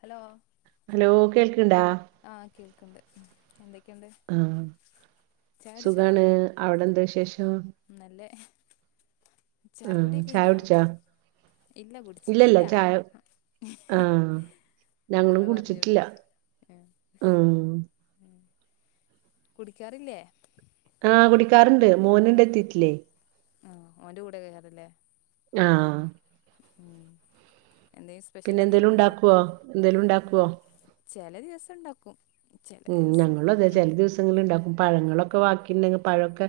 Hello hello കേൾക്ണ്ടാ ആഹ് കേൾക്ണ്ട് എന്തൊക്കെയുണ്ട് ആഹ് ചായ കുടിച്ചോ സുഖാണ് അവിടെന്താ വിശേഷം നല്ലേ ചായകുടി ആഹ് ചായ കയ്ഞ്ഞാ കുടിച്ചാ ഇല്ല ഇല്ലല്ല കുടിച്ചിട്ടില്ല ചായ ആഹ് ന്നാ ഞങ്ങളും ങ്ങള് പറഞ്ഞുടി കുടിച്ചിട്ടില്ല ആഹ് ഉം ഉം കുടിക്കാറില്ലേ ആഹ് കുടിക്കാർണ്ട് മോനുണ്ട് എത്തീട്ടില്ലേ ആഹ് ഓന്റെ കൂടെയാ [unintelligible] ല്ലേ ആഹ് ഉം എന്തേ പിന്നെന്തേലും ഉണ്ടാക്ക്വോ ന്തേലും ഉണ്ടാക്ക്വോ ചെല ദിവസം ണ്ടാക്കും ഉം ഞങ്ങളുവതെ ചില ദിവ് ങ്ങളിലുണ്ടാക്കും പഴങ്ങളൊക്കെ ബാക്കിണ്ടെങ്കി പഴൊക്കെ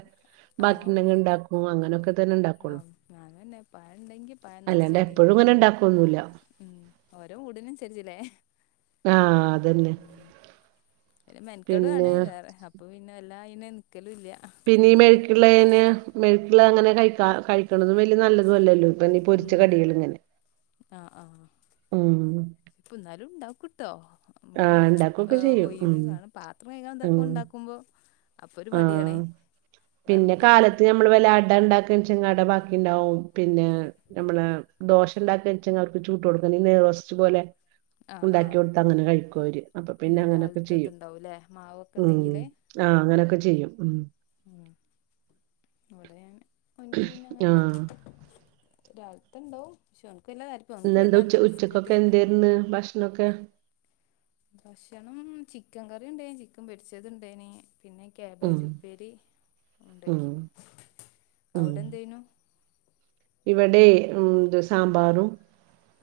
ബാക്കിണ്ടെങ്കി ണ്ടാക്കും അങ്ങനൊക്കെ തന്നെ ഉണ്ടാക്കുള്ളൂ ആഹ് ഞാനുന്നെ പഴ ഉണ്ടെങ്കി അല്ലാണ്ട് എപ്പഴും പഴംനെറച്ച്മതീങ്കി ഇങ്ങനെ ഉണ്ടാക്കൊന്നുല്ല ഉം ഓരോ [unintelligible] ആഹ് അതന്നെ ഉം മെൻക്കേടുആണ് പിന്നെ വേറെ അപ്പൊ പിന്നെ വെല്ലാ അയിന് നിക്കലു ഇല്ല പിന്നെ ഈ പൂതിണ്ടാവും മെഴുക്കിള്ളേന് മെഴുക്കുള്ള അങ്ങനെ കഴിക്കാ കഴിക്കണതും വെല്യ നല്ലതുവല്ലല്ലോ ഇപ്പോ എണ്ണേ പൊരിച്ച ഉം കടികള് ഇങ്ങനെ ഉം പ്പോ എന്നാലും ണ്ടാക്കൂട്ടോ മ്മള് ആഹ് ഉണ്ടാക്കൊക്കെ ചെയ്യും ഉം ഒയിവേകാണും പാത്രം കഴുകാൻ ഇതൊക്കെ ഉം ഉണ്ടാക്കുമ്പോ അപ്പൊ ഒരു മടിയാണേ വെറുതെങ്ങനെ മ്മള് വല്ല അട ണ്ടാക്കാച്ച അട ബാക്കീണ്ടാവും പിന്നാ ഞമ്മള് ദോശ ണ്ടാക്കിവച്ചങ്ങവർക്ക് ചൂട്ട് കൊടുക്കുന്നേ നെയ്റോസ്റ്റ് പോലെ ആഹ് ഉണ്ടാക്കി ആഹ് കൊടുത്താ അങ്ങനെ കഴിക്കുവര് അപ്പൊ ഉം പിന്നെ അങ്ങനൊക്കെ രാവിലത്തെ ചെയ്യും ഇതുണ്ടാവൂല്ലേ മാവൊക്കെ ഉം ഉണ്ടെങ്കിലേ ആഹ് ഉം അങ്ങനൊക് ഒക്കെ ചെയ്യും ഉം ഉം ഇവിടെ അങ്നെ ഓൻക് പിന്നെങ്ങനെ ആഹ് രാവിൽത്തെ ണ്ടാവും ശെ ഒൻക് [unintelligible] വല്ലാത്ത ബിസ്ക്കറ്റ് തര്ന്ന് ഭക്ഷ്ണൊക്കെ ഭക്ഷണം ചിക്കൻകറി ഉണ്ടേനി ചിക്കൻ പൊരിച്ചത്ണ്ടേനി പിന്നെ ഉം കാബേജുപ്പേരി ഉം ഉണ്ടാക്കി ഉം അവിടെന്തേനു ഇവിടെ ഉം ഇത് സാമ്പാറും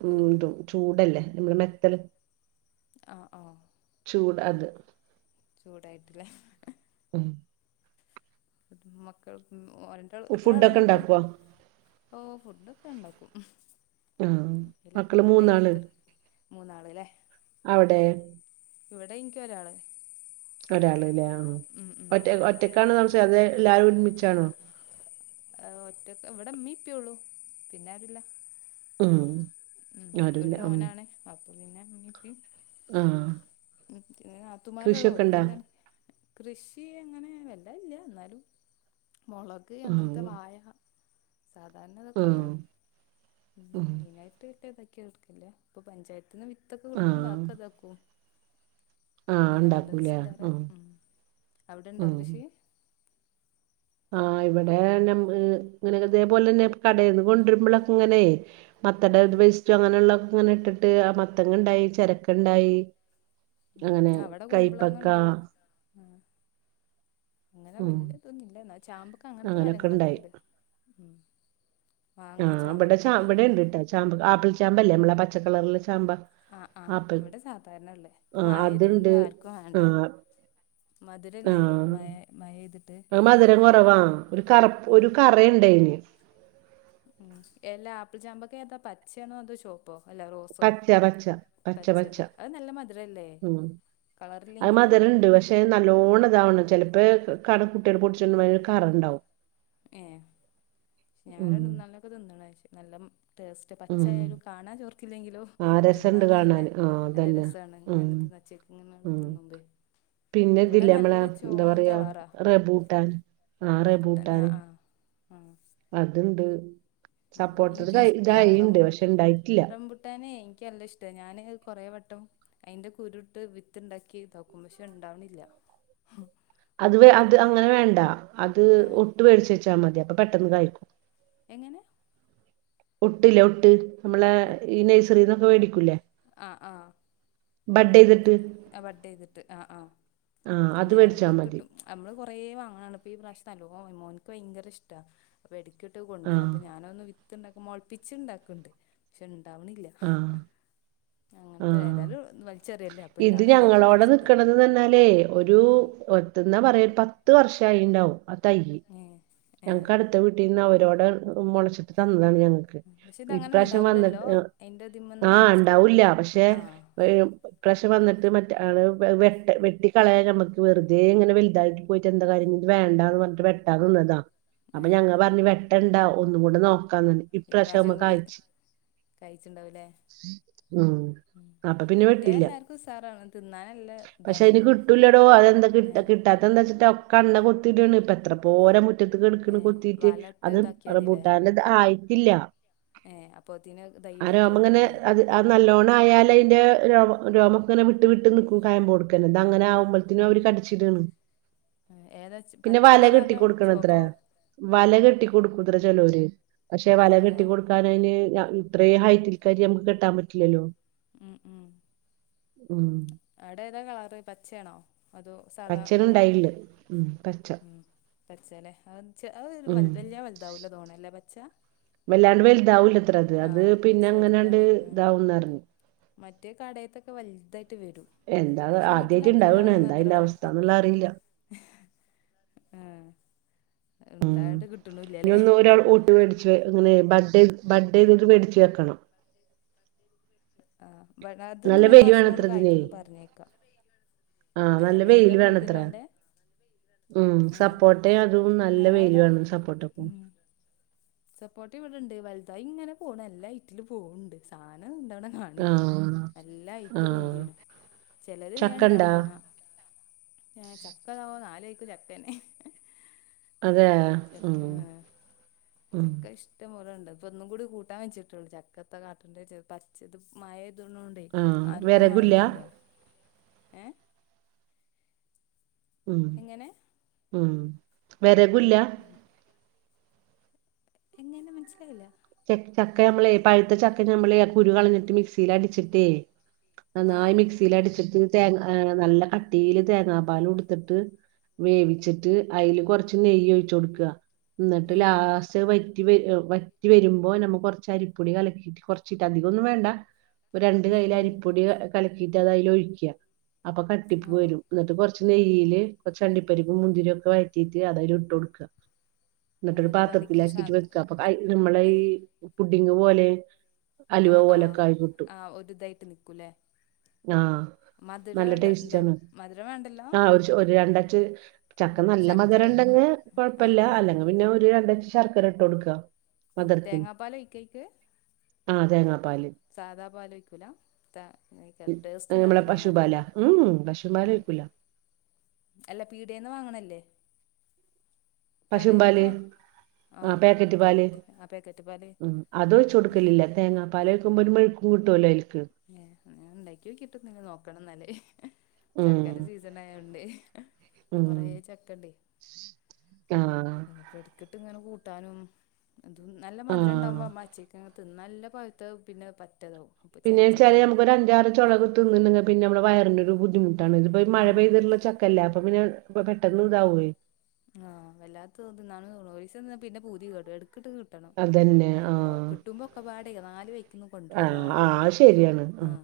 ഉം ആഹ് ഇതും ചൂടല്ലേ നമ്മുളെ മെത്തൽ ആഹ് ആഹ് ചൂട് അത് ചൂടായിട്ടില്ലേ [inaudible] മക്കൾക്ക് ഓ രണ്ടാൾ എത്ര ആള ഫുഡൊക്കെ ഇങ്ങക്ക് ഉണ്ടാക്കുവോ ഓ ഫുഡക്കെ ണ്ടാക്കും ഉം ആഹ് മക്കള് ഇലക്കൊക്കെ മൂന്നാള് കഴിഞ്ഞുത്ര മൂന്നാളല്ലേ അവിടെ ഇവിടെ ഇൻക്കി ഒരാള് ഒരാള്ലെ ആഹ് ഉം ഉം ക്ക് ആണ് സംശയം അതെ ല്ലാരും ഒരുമിച്ചാണോ ഒറ്റക്ക ഇവിടെ മ്മീ ഇപ്പേള്ളു പിന്നാരുല്ല ഉം ഉം ആരുല്ല ഒരു ഉം മോനാണ് അപ്പ പിന്നെ മ്മി പ്പി ആഹ് പിന്നെ നാതുമ്മാരോള്ളു കൃഷിയൊക്കെ ഒരോക്കെ ഇണ്ടാ കല്യാ കൃഷി അങ്ങനെ വല്ല ഇല്ല എന്നാലും മുളക് അങ്ങനത്തെ ആഹ് വാഴ സാധാരണ ഇതൊക്കെള്ളെ ആഹ് ഉം ആഹ് അയിനായിട്ട്ത്ത് എടുക്കല്ല ഇപ്പൊ പഞ്ചായത്തിന്ന് വി ത്തൊക്കെ കിട്ടുമ്പോ ആഹ് ആക്കേ ഇതാക്കും ആഹ് ഉം ഉണ്ടാക്കൂലേ [unintelligible] ആഹ് ഉം അവിടണ്ടോ ആഹ് കൃഷി ആഹ് ഇവിടെ ഇങ്ങനെ ഇതേപോലെന്നെ [unintelligible] ഇങ്ങനെ മത്തടെ ഉം വെസ്റ്റോ അങ്ങനെയുള്ളൊക്കെ ഇങ്ങനെ ഇട്ടിട്ട് മത്തങ്ങണ്ടായി ചരക്കണ്ടായി ഉം അവിടെ കുമ്പളങ്ങണ്ട് ആഹ് അങ്ങനെ ഉം വല്യാ ഇതൊന്നുംല്ല എന്നാ ചാമ്പക്ക അങ്ങനത്തെ അങ്ങനൊക്കെ ഉണ്ടായി മരങ്ങളൊക്കെണ്ട് ഉം മാങ്ങ ആഹ് ഇവിടെ ചാമ്പക്ക ച ഇവിടെ ണ്ട്ട്ടാ ചാമ്പ ആപ്പിൾ ചാമ്പല്ലേ നമ്മളെ പച്ചക്കളറിലെ ചാമ്പ ആഹ് ആഹ് ആപ്പിൾ ഇവിടെ സാധാരണള്ളേ ഇപ്പ ആഹ് മഴയതുകൊണ്ട് അതുണ്ട് ആർക്കും വേണ്ട ആഹ് മധുരല്ലേ ആഹ് മയ മഴ ഇതിട്ട് അത് മധുരം കുറവാ ഒരു ഒരു ഉം കറണ്ടായിന് ഉം എല്ലാ ആപ്പിൾ ചാമ്പക്ക ഏതാ പച്ചയാണോ അതോ ചോ അല്ല റോസോ പച്ച പച്ച പച്ച പച്ച പച്ചല്ലേ അത് നല്ല മധുരല്ലേ ഉം അത് കളറില്ലെങ്കിലും മധുരണ്ട് പക്ഷെ നല്ലോണം ഇതാവാണം ചെലപ്പേ കുട്ടിയൾ പൊട്ടിച്ച് കൊണ്ടൊരുമ്പോ കറണ്ടാവും ഏ ഞാൻ ഉം രണ്ട് മൂന്നാലൊണ്ണെക്കെ തിന്നണ നല്ല ടേസ്റ്റ് ഉം പച്ചയാലും കാണാൻ ചോർക്കില്ലെങ്കിലും ആ രസണ്ട് തിന്നാൻ നല്ല കാണാന് ആ നല്ല അതന്നെ രസാണ് ഉം ഇങ്ങനെ തിന്നച്ച ഇങ്ങനെ തിന്നുംബെ പിന്നെതില്ല മ്മളെ എന്താ പറയാ കളറാ റെബൂട്ടാൻ ആഹ് റെബൂ ആഹ് ആഹ് ആഹ് അതുണ്ട് സപ്പോർട്ട എനിക്കും ക തൈണ്ട് പക്ഷെണ്ടായിട്ടില്ല ട്ടാനെ എനിക്ക്ല്ല ഇഷ്ടാ ഞാന് കൊറെ വട്ടം അയിന്റെ കുരുട്ട് വിത്ത്ണ്ടാക്കി തോക്കും പക്ഷേ ഇണ്ടാവ്ണില്ല അത് വ അത് അങ്ങനെ വേണ്ട അത് ആ ഒട്ട് മേടിച്ച് വെച്ചാൽ മതി അപ്പൊ പെട്ടെന്ന് കായിക്കും എങ്ങനെ ഒട്ടില്ല ഒട്ട് മ്മളെ ഈ നഴ്സറിന്നൊക്കെ മേടിക്കൂല്ലേ ആഹ് ആഹ് അങ്ങനത്തെ ചെയ്തിട്ട് ആഹ് ബഡേയ്തിട്ട് ആഹ് ആഹ ആ അല്ല അത് വേടിച്ചാ ഞാനവിടെ മതി കിട്ടും നമ്മള് കുറേ വാങ്ങാണാണ് ഈ പ്രാവശ്യത്തെ നല്ലോ മോൻക്ക് ഭയങ്കര ഇഷ്ടാ അപ്പ എടക്കിട്ട് ആ കൊണ്ടരും അപ്പൊ ഞാനന്ന് വിത്ത്ണ്ടാക്ക മുളപ്പിച്ച ണ്ടാക്ക്ണ്ട് പക്ഷെ ഉണ്ടാവ്ണില്ല ആ അങ്ങനത്തെ ആഹ് ഏതാലും വലിച്ചറിയല്ലേ ഇത് ഞങ്ങളോടെ നിക്കണത്ന്നാലേ ഒരു ഉം ഒ എന്നാ പറയാ പത്ത് വർഷം ആയിണ്ടാവും തൈ ഏഹ് ഞങ്ങക്ക് അടുത്ത വീട്ടിൽ നിന്ന് അവരോടെ മുളച്ചിട്ട് തന്നതാണ് ഞങ്ങ പക്ഷെ ഇതങ്ങനെ ഇപ്രാവശ്യം ഉണ്ടാവൂലല്ലോ വന്നിട്ട് അയിന്റെ ഇതിമന്ന് ആഹ് ഉണ്ടാവുല്ല പക്ഷെ ആഹ് ഇപ്രാവശ്യം വന്നിട്ട് മറ്റെ ആള് വെട്ട് വെട്ടി കളയാൻ നമ്മുക്ക് വെറുതെങ്ങനെ വലുതായി പോയിട്ടന്താകാര്യം വേണ്ട എന്ന് പറഞ്ഞട്ട് വെട്ടാനിന്നതാ ഏ അപ്പൊ ഞങ്ങ പറഞ് വെട്ടണ്ടാ ഒന്നും കൂടെ നോക്കാന്ന് ഇപ്രാവശ്യം ഞമ്മക്കഴിച്ച് കഴിച്ചിണ്ടാവുല്ലേ ഉം അപ്പൊ പിന്നെ കിട്ടിയാ വെട്ടില്ല എല്ലാർക്കും ഉസാറാണ് തിന്നാൻ നല്ല പക്ഷെ അതിന് ഇതാണല്ലോ കിട്ടൂലടോ അതെന്താ ഏ കിട്ടാ ഇതെന്താ വച്ചിട്ട് ഒക്കെണ്ണ കൊത്തിട്ടാണ് പ്പത്ര പോര മുറ്റത്ത് കിടക്കണ് ഏ കൊത്തിട്ട് വലട്ട് അതും ഇതാക്കിയാതില്ലേ റംബുട്ടാൻ ആയിട്ടില്ല ഏ അപ്പൊത്തിന് തൈവേം പോവ്ണ്ടാവുംല്ലേ ആഹ് നല്ലോണം ആയാല് അയ്ൻ്റെ രോ രോമൊക്കങ്ങനെ വിട്ട് വിട്ട് നിൽക്കും കായംമ്പോടു അങ്ങനെ ആവുമ്പോത്തിനും അവര് ഉം കടിച്ചിടേണ് ഏതാ പിന്നെ പച്ച വല കളറാ കെട്ടി അതോ കൊടുക്കണ ചുവപ്പോ ത്രയാ വല കെട്ടിക്കൊടുക്കൂത്ര ചലോര് പക്ഷെ വല ആഹ് കെട്ടി ആഹ് കൊട് കാനയിന് ഇത്രേ ഹൈറ്റിൽ കേറി നമക്ക് കെട്ടാൻ പറ്റില്ലല്ലോ ഉം ഉം ഉം ആടെതാ കളറ് പച്ചേയാണോ അതോ സാധാ പച്ചേന് കളറാ ഇണ്ടായില്ല ഉം പച്ച ഉം പച്ചല്ലേ അത് ച്ച അഒരു ഉം വല്യ വലുതാവൂല്ലോ തോണ അല്ലേ പച്ച വല്ലാണ്ട് വലുതാവില്ലത്ര അത് അത് ആഹ് പിന്നെ അങ്ങനാണ്ട് ചെറുതാണ് ഉം ഇതാവുംന്ന് അറിഞ്ഞ് മറ്റേ കടേത്തൊക്കെ വൽതായിട്ട് വരും എന്താ പക്ഷെ വീട്ടിൽ ആദ്യായിട്ട്ണ്ടാവാണ് ഉണ്ടാവണന്ന് എന്താ അത്ര അയ്ന്റെ വലിപ്പം അവസ്ഥാന്നുള്ള അറിയില്ല ആഹ് ഉം ഉണ്ടായോണ്ട് ഇനി കിട്ടണില്ലല്ലേ ഒന്ന് ഒരാൾ ഊട്ട് മേടിച്ച് അങ്ങനെ ബഡേ ബഡേയിതത് മേടിച്ച് വെക്കണം ആഹ് ബഡാ അത് നല്ല മൂന്ന് വെയില് വർഷം കൊണ്ട് വേണത്ര ഇതിനെ കായ്ക്കുംന്ന് പറഞ്ഞേക്കാ ആഹ് ഏ നല്ല വെയില് വെയിലാകൂടുതൽ വേണത്ര വേണ്ടേ ഉം ഏഹ് സപ്പോട്ടേ അതും നല്ല വെയില് ഞങ്ങളവിടെ വേണം സപ്പോർട്ടക്കും സപ്പോർട്ടവിടെണ്ട് വലുതായി ങ്ങനെ പോണ് നല്ല ഹൈറ്റില് പോകുണ്ട് സാധനം ഇണ്ടടെ വണ്ണില്ലാ ആഹ് നല്ല ഹൈറ്റിൽ ആഹ് പൊന്തിണ് ചെലര് വേണ്ടാ ചക്കണ്ടാ [unintelligible] ചക്കതാവോ നാല് വഴിക്കും ചക്കന്നെ അതെ ചക്ക ഉം ഏഹ് ഉം ചക്ക ഇഷ് ടം പോല ഉണ്ട് അപ്പോ ഇന്നും കൂടി കൂട്ടാൻ വെച്ചിട്ടുള്ളൂ ചക്കത്ത കാട്ടേണ്ട പച്ചത് മഴ ഇതും ഉണ്ട് ണ്ടെ ആഹ് ആർക്കും വെരകുല്ല വേണ്ടല്ലോ ഏ ഉം എങ്ങനെ ഉം വെരകുല്ല വെര എങ്ങനെ മനസ്സിലായില്ല ച ചക്ക നമ്മളെ പഴുത്ത ചക്ക ഞമ്മളെ കുരു കളഞ്ഞിട്ട് മിക്സിൽ അടിച്ചിട്ടേ നന്നായി ആഹ് മിക്സിൽ അടിച്ചിട്ട് തേങ്ങ നല്ല കട്ടിയില് തേങ്ങാ പാല് എടുത്തിട്ട് വേവിച്ചിട്ട് അതിൽ കൊറച്ച് നെയ്യൊഴിച്ച് കൊടുക്കുക എന്നിട്ട് ഉം ലാസ്റ്റ് വറ്റി വരു വറ്റ് റ്റി വരുമ്പോൾ നമ്മക്ക് കുറച്ച് അരിപ്പൊടി കലക്കിയിട്ട് കുറച്ചിട്ട് അധികൊന്നും വേണ്ട ഒര് രണ്ട് ഉം കൈയ്യിൽ ഉം അരിപ്പൊടി കലക്കിയിട്ട് അത് അയിൽ ഒഴിക്കുക അപ്പൊ കട്ടിക്ക് ആഹ് വരും എന്നിട്ട് കുറച്ച് നെയ്യില് കുറച്ച് അണ്ടിപ്പരിപ്പ് മുന്തിരി ഒക്കെ വഴറ്റിയിട്ട് അതിൽ ഇട്ട് കൊടുക്കുക എന്നിട്ടൊരു എന്നിട്ട് വരിക്ക് പാത്രത്തിലാക്കിട്ട് സാ വെക്ക അപ്പൊ നമ്മളെ ഈ പുഡിങ് പോലെ അലുവ ആഹ് ആഹ് പോലൊക്കായി കിട്ടും ആഹ് ഒരു ഇതായിട്ട് നിക്കൂല്ലേ ആഹ് നല്ല മധുരടണ്ട് ടേസ്റ്റാണ് മധുരം വേണ്ടല്ലോ ആഹ് ഒരു ഒരു രണ്ടാച് ചക്ക നല്ല ശർക്കര മധുരംണ്ടങ്ങ് ആഹ് കൊഴപ്പില്ല ആഹ് അല്ല പിന്നെ ഒരു രണ്ടച് ശർക്കര ഇട്ടോടുക്കുക ഉം തേങ്ങാപ്പാല ഒഴിക്കയ്ക്ക് ആഹ് തേങ്ങാപ്പാല് സാദാ പാലൊയ്ക്കൂല ത ഉം, ടേസ്റ്റ് ഉണ്ടാവണ നമ്മളെ തേങ്ങാപ്പാല പശുപാലാ ഉം ഉം പശുപാല് ഉം ഒഴിക്കൂല അല്ല പീടേന്ന് വാങ്ങണല്ലേ കടെന്നൊക്കെ പശുമ്പാല് വാങ്ങ ആഹ് പാക്കറ്റ് പാല് പാല് ഉം അത് വെച്ച് കൊടുക്കലില്ല തേങ്ങാ പാല് വെക്കുമ്പോ ഒരു മെഴുക് കൂട്ടോലൽക്ക് ഏഹ് ഞാൻ ഇണ്ടാക്കിയൊകിട്ടൊന്നില്ല നോക്കണന്നാല് ഉം ചക്കന്റെ സീസണായൊണ്ടെ ഉം കൊറെ ചക്കണ്ടെ ആഹ് പ്പ എടുക്കിട്ട് ഇങ്ങനെ കൂട്ടാനും എത് നല്ല മധുരം ആഹ് ഉണ്ടാവുമ്പ മാച്ചേ ക്ക തി നല്ല പഅ്ത്തതാ പിന്നെ പറ്റതാവും പിന്നെ ചെനച്ച ച്ചാല് ടൈമിൽ നമക്ക് ഒരു അഞ്ചാറ് ചൊള കിട്ടുന്നുണ്ടെങ്കി പിന്നെ നമ്മടെ വയറിന് ഒരു ബുദ്ധിമു ട്ടാണ് ഇത്പ്പോ ഈ മഴ ഉം പെയ്തിട്ടുള്ള ചക്കല്ല അപ്പൊ പിന്നെ പെട്ടെന്ന് താവേ ആഹ് വല്ലാത്ത തിന്നാന് [unintelligible] പിന്നെ പൂതി കെടും എട്കിട്ട് കി... ട്ടണം ആഹ് ട്ടുമ്പോ ഒക്കെ പാടെ നാല് വെ ആഹ് ആഹ് ശരിയാണ് അ ആഹ്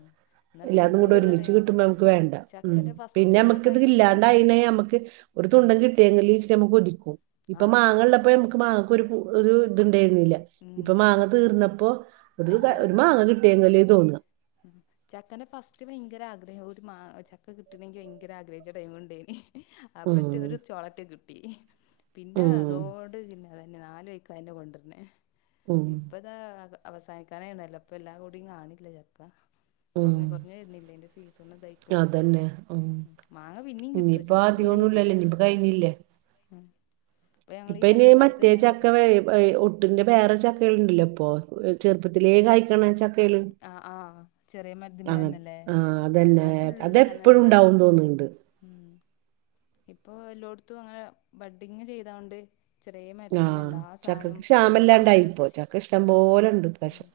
എന്നാ പിന്നെ ഇല്ലാതും കൂടെ പൂതിയുള്ള ഒരുമിച്ച് ടൈമ് കിട്ടുമ്പോ നമുക്ക് വേണ്ട ഉം ചക്കന്റെ ഫസ്റ്റ് പിന്നെ ആ മ്മക്ക് ഇത് ടൈമില് ഇല്ലാണ്ട് അയിന നമ്മക്ക് ഒരു ഉം തുണ്ടൻ കിട്ടിയെങ്കില് നമുക്ക് കൊതിക്കു ഇപ്പൊ ആഹ് മാങ്ങ ഇള്ളപ്പോ നമുക്ക് മാങ്ങക്ക് ഒരു പൂ ഒരു ഇണ്ടായിരുന്നില്ല ഉം ഇപ്പൊ മാങ്ങ തീർന്നപ്പോ ഒരു ഒരു മാങ്ങ കിട്ടിയെങ്കില് തോന്ന ഉം ചക്കൻ്റെ ഫസ്റ്റ് ഭയങ്കര ആഗ്രഹം ഒരു മാ ചക്ക കിട്ടണങ്കി ഭയങ്കര ആഗ്രഹിച്ച ടൈം ണ്ടേന് ഉം അപ്പറ്റ ഒരു ചോളറ്റ് കിട്ടി പിന്നെ ഉം അതോട് പിന്നെ അതന്നെ നല് വൈക്കെ കൊണ്ടരുന്നേ ഉം ഇപ്പ ദ്ദാ അവസാനിക്കാനായ്ണല്ലപ്പ എല്ലാ കുടി കാണില്ല ചക്ക കുറ ഉം കുറഞ്ഞ് വരുന്നില്ലന്റെ സീസണതായി കിട്ടു അതന്നെ ഉം ഉംമാങ്ങ പിന്നേം കിട്ടു ഇനിയിപ്പോ ചക്ക തീരെ കിട്ടൂല അധികൊന്നുംല്ലല്ലോ ഇനിയിപ്പോ കഴിഞ്ഞില്ലേ ഉം ഞങ്ങള് ഈ ഇപ്പൊ ഇനി ചക്കക്കാലത്ത് മറ്റേ തന്നെ ഞങ്ങള് ചക്ക [unintelligible] ട്ടിന്റെ വേറെ ചക്കകൾ ഉണ്ടല്ലോ ഇപ്പൊ ചെറുപ്പത്തിലേ കായിക്കണ ചക്കേല് അ ആഹ് ചെറിയ മരുദുമന്നെലല്ലേ ആ അതന്നെ അപ്പൊ ഫുള്ളു അതെപ്പോഴും അങ്ങനെല്ലേ ഉണ്ടാവും തോന്നുന്നുണ്ട് ഉം ഇപ്പൊ എല്ലോടത്തും അങ്ങനെ ബഡ്ഡിങ്ങ് ചെയ്തൊണ്ട് ചെറിയ മരുത്തിമന്ന് ആഹ് എല്ലാ സാനും ചക്കക്ക് പേരക്കിം ഇന്തൊക്കെ ക്ഷാമല്ലാണ്ടായിപ്പോ ചക്ക ഇഷ്ടം പോലെ ഉണ്ട് ഉം ഇപ്രാവശ്യം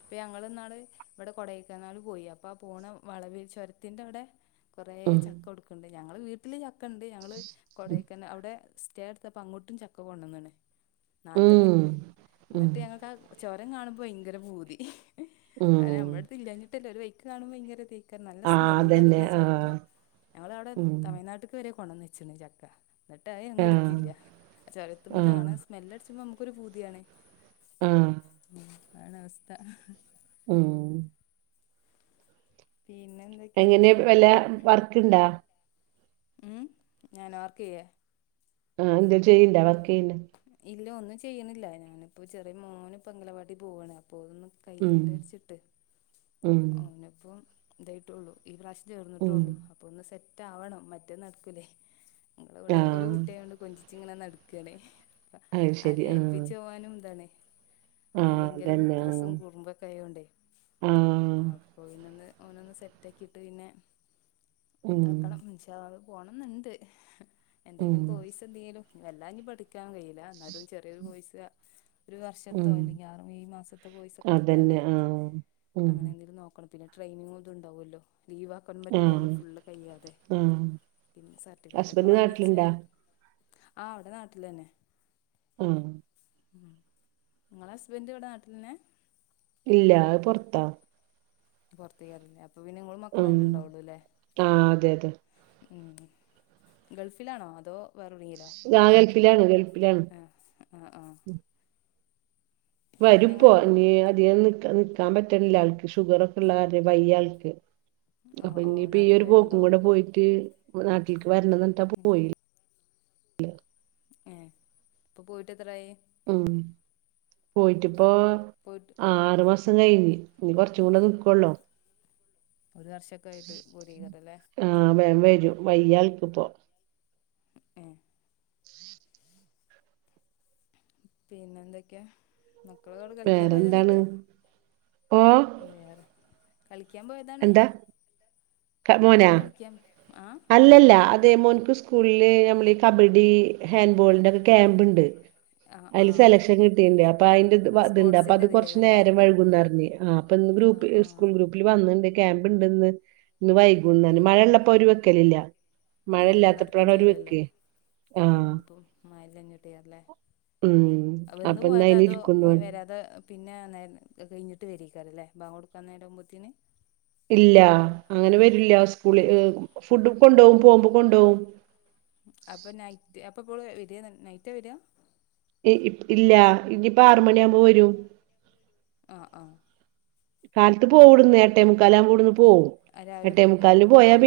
ഇപ്പൊ ഞങ്ങൾന്നാള് ഇവിടെ കൊഡെയ്ക്കനാൽ പോയി അപ്പൊ അ പോണ വളവിൽ ചുരത്തിന്റെ അവിടെ കുറെ ഉം ചക്ക കൊടുക്കണ്ട് ഞങ്ങള് വീട്ടില് ചക്ക ഉണ്ട് ഞങ്ങള് കൊടയ്ക്കന അവിടെ സ്റ്റേ എടുത്തപ്പോ അങ്ങോട്ടും ചക്ക കൊണ്ടന്ന്ണ് നാട്ടിന്ന് ഉം ഉം എന്നിട്ട് ഞങ്ങ നിക്കാ ചോരം കാണുമ്പോൾ ഭയങ്കര ഭൂതി കാരണം ഉം നമ്മുടെ അടുത്ത് ഇല്ലഞ്ഞിട്ടല്ല ഒരു വഴി കാണുമ്പോ ഭയങ്കരതയിക്കാ ആ അതന്നെ നല്ലസ്മെല്ലടിക്ക്ണ ചക്ക ആഹ് ഞങ്ങളെവിടെ ഉം തമിഴ്നാട്ടിക്ക് വരെ കൊണ്ടന്ന് വച്ചീണ് ചക്ക എന്നിട്ട് അത് ഞങ്ങൾ ആഹ് എടുത്തില്ല ആഹ് ചൊരതമ്മതാണ് ത് സ്മല്ലടിച്ചിമ്പോ ഞമ്മ പ്പൊ ഒരു പൂതിയാണ് ആഹ് ഉം ആണ് അവസ്ഥ ഉം പിന്നെ എന്തൊക്കെ? എങ്ങനെ വല്ല വർക്ക്ണ്ടാ? ഉം ഞാനോ വർക്ക് യ്യേ? ആഹ് എന്തെ ചെയ്യ്ണ്ടാ വർക്ക് ചെയ്യ്ണ്ടാ? ഇല്ല ഒന്നും ചെയ്യണില്ല ഞാനിപ്പോ ചെറിയ മോന് ഇപ്പൊ അംഗലവാടി പോവാണ് അപ്പതൊന്നു ഉം കൈയോട്ടെ ർച്ചിട്ട് ഉം പിന്നെ പ്പം ഇതായിട്ടുള്ളു ഈ പ്രാവശ്യം ഉം ചേർന്നിട്ടുള്ളൂ അപ് അപ്പ ഒന്ന് സെറ്റ് ആവണം മറ്റേ നടക്കൂല്ലേ ഞങ്ങൾ ഇവിടെ ഒരുകു ആഹ് കുട്ടി ആയോണ്ട് കൊഞ്ചിചിങ്ങനെ നടക്കാണേ പ്പ അത് ശരി ആരെ ആഹ് ഏൽപ്പിച്ചു പോവാനും ഇതാണെ ഓ ആഹ് ഭയങ്കര അതന്നെ വിക്രസും ആഹ് കുറുമ്പൊക്കെ ആയോണ്ടേ ആഹ് അപ്പൊ പിന്നൊന്ന് ഓനൊന്ന് സെറ്റ് ആക്കിട്ട് പിന്നെ ഉം ഇതാക്കണം വി ആ പോണംന്ന്ണ്ട് ഉം എന്തേങ്കിലും കോയ്സ് എന്തെങ്കിലും ലും വല്ലാ ഇഞ് പഠിക്ക കാൻ കഴിയില്ല എന്നാലും ചെറിയൊരു കോയ്സ ഒരു വർഷത്തോ ഉം അല്ലെങ്കി ആറ് ഏഴ് മാസത്തെ കോയ്സ ഒക്കെ എ അതന്നെ ടുത്താണ്ടേ ആഹ് ഉം അങ്ങനെ എന്തെങ്കിലും നോക്കണം പിന്നെ ട്രെയിനിങ്ങും ഇതുണ്ടാവല്ലോ ലീവാ ക്കാനും പറ്റൂലല്ലോ ആഹ് ഫുള്ള് കയ്യാതെ ആഹ് പിന്നെ സർട്ടിഫിക്കറ്റ് ഒക്കെ ഹസ്ബൻഡ് വാങ്ങി നാട്ടിലുണ്ടാ വെച്ചാല് ആഹ് അവിടെ നാട്ടിൽ തന്നെ ഉം ഉം ങ്ങളെ ഹസ്ബന്ഡ് ഇവിടെ നാട്ടിൽന്നെ ഇല്ല അത് പുറത്താ പുറത്തേക്കരല്ലേ അപ്പൊ പിന്ന നിങ്ങളും മക്കളും ഉം തന്നെ ഇണ്ടാവുള്ളു അല്ലേ ആഹ് അതെ അതെ ഉം ഗൾഫിലാണോ അതോ? വേറെ എവിടെങ്കിലോ ആഹ് ഗൾഫിലാണ് ഗൾഫിലാണ് ആ ഹ് ആഹ് ആഹ് ഉം. വരുപ്പോ നിങ്ങളെ വീട് ഇനി അധികം ന് നി ക്കാ പറ്റണില്ല ആൾക്ക് ഷുഗർ ഒക്കെ ഉള്ള കാരണം വയ്യ ആൾക്ക് ഓ അപ്പൊ ഓ ഇനിയിപ്പ ഈ നാട്ട്ക്ക് ഒരു പോക്കും കൂടെ വരുണ്ടാവൂലേ പോയിട്ട് നാട്ടിലേക്ക് വരണം പറഞ്ഞിട്ടാ പോയെ ഏഹ് ഇപ്പൊ പോയിട്ട് എത്രായി? ഉം പോയിട്ടിപ്പോ പോയിട്ട് ആറുമാസം മ് കഴിഞ്ഞി ഇനി കുറച്ചും കൂടെ നിക്കൊള്ളൂ ഒരു വർഷൊക്കെ ആയിട്ട് [unintelligible] ആഹ് വേ വരും വയ്യാള്ക്ക് ഇപ്പോ ഏ പിന്നെ എന്തൊക്കെയാ? മക്കളവിടെ കളിക്കാമ് പോയതാ വേറെന്താണ് ന്നട്ട് ഓ വേറെ കളിക്കാൻ പോയതാണ്? കാ മോന മോന് കളിക്കാൻ ആ അല്ലല്ല അതെ മോൻക് സ് സ്കൂളില് നമ്മള് ഈ കബഡി ഹാൻഡ്ബോളിന്റെ ഒക്കെ ക്യാമ്പ് ഉണ്ട് ആ ആ അതില് സെലക്ഷൻ കിട്ടിട്ട്ണ്ട് അപ്പൊ അതിന്റെ ഇതുണ്ട് അപ്പൊ സ്പോർട്സിൻ്റെ അത് കുറച്ചു ഇതിലേക്കല്ലേ നേരം വഴുകുന്നറിഞ് ആഹ് അപ്പൊ ഇന്ന് ആ ഗ്രൂപ്പ് ഈ ആ സ്കൂൾ ഗ്രുപ് ന്ന് വന്ന് ണ്ട് ക്യാമ്പ് ഇണ്ട്ന്ന് ഇന്ന് വൈകുന്നർന് മഴള്ളപ്പോ ഓര് വെക്കലില്ല. ഉം അത് നടക്കും മഴയില്ലാത്തപ്പോഴാണ് ഒരു വെക്കെ ആഹ് മയല്ലാഞ്ഞിട്ടേറല്ലേ ഉം വന്ന് അപ്പൊ ഇന്ന് പോയതാ അയിന് അതോ ഇരിക്കുന്ന് ഓന് വരാതെ പിന്നെ നേര അ കഴിഞ്ഞിട്ട് വരിക്കാരല്ലേ ബാങ്കൊടുക്കാൻ നേരാകുമ്പോത്തേന് ഇല്ല അങ്ങനെ വരില്ല സ്കൂൾ ഫുഡ് കൊണ്ടോവും പോമ്പം കൊണ്ടോവും അപ്പൊ നൈറ്റ് അപ്പ ഇപ്പോള് വരാ നൈറ്റ വര ഇ ഇല്ല ഇനിയിപ്പ ആറുമണിയ ആവുമ്പോ വരും ആഹ് ആഹ് കാൽത്ത് പോവിടുന്ന് എട്ടേ മുക്കാല ആവുമ്പവിടന്ന് പോവും രാവിലെ എട്ടേ പോവും ഉം ഉം മുക്കാലിന് പോയാ പിന്ന് നാല്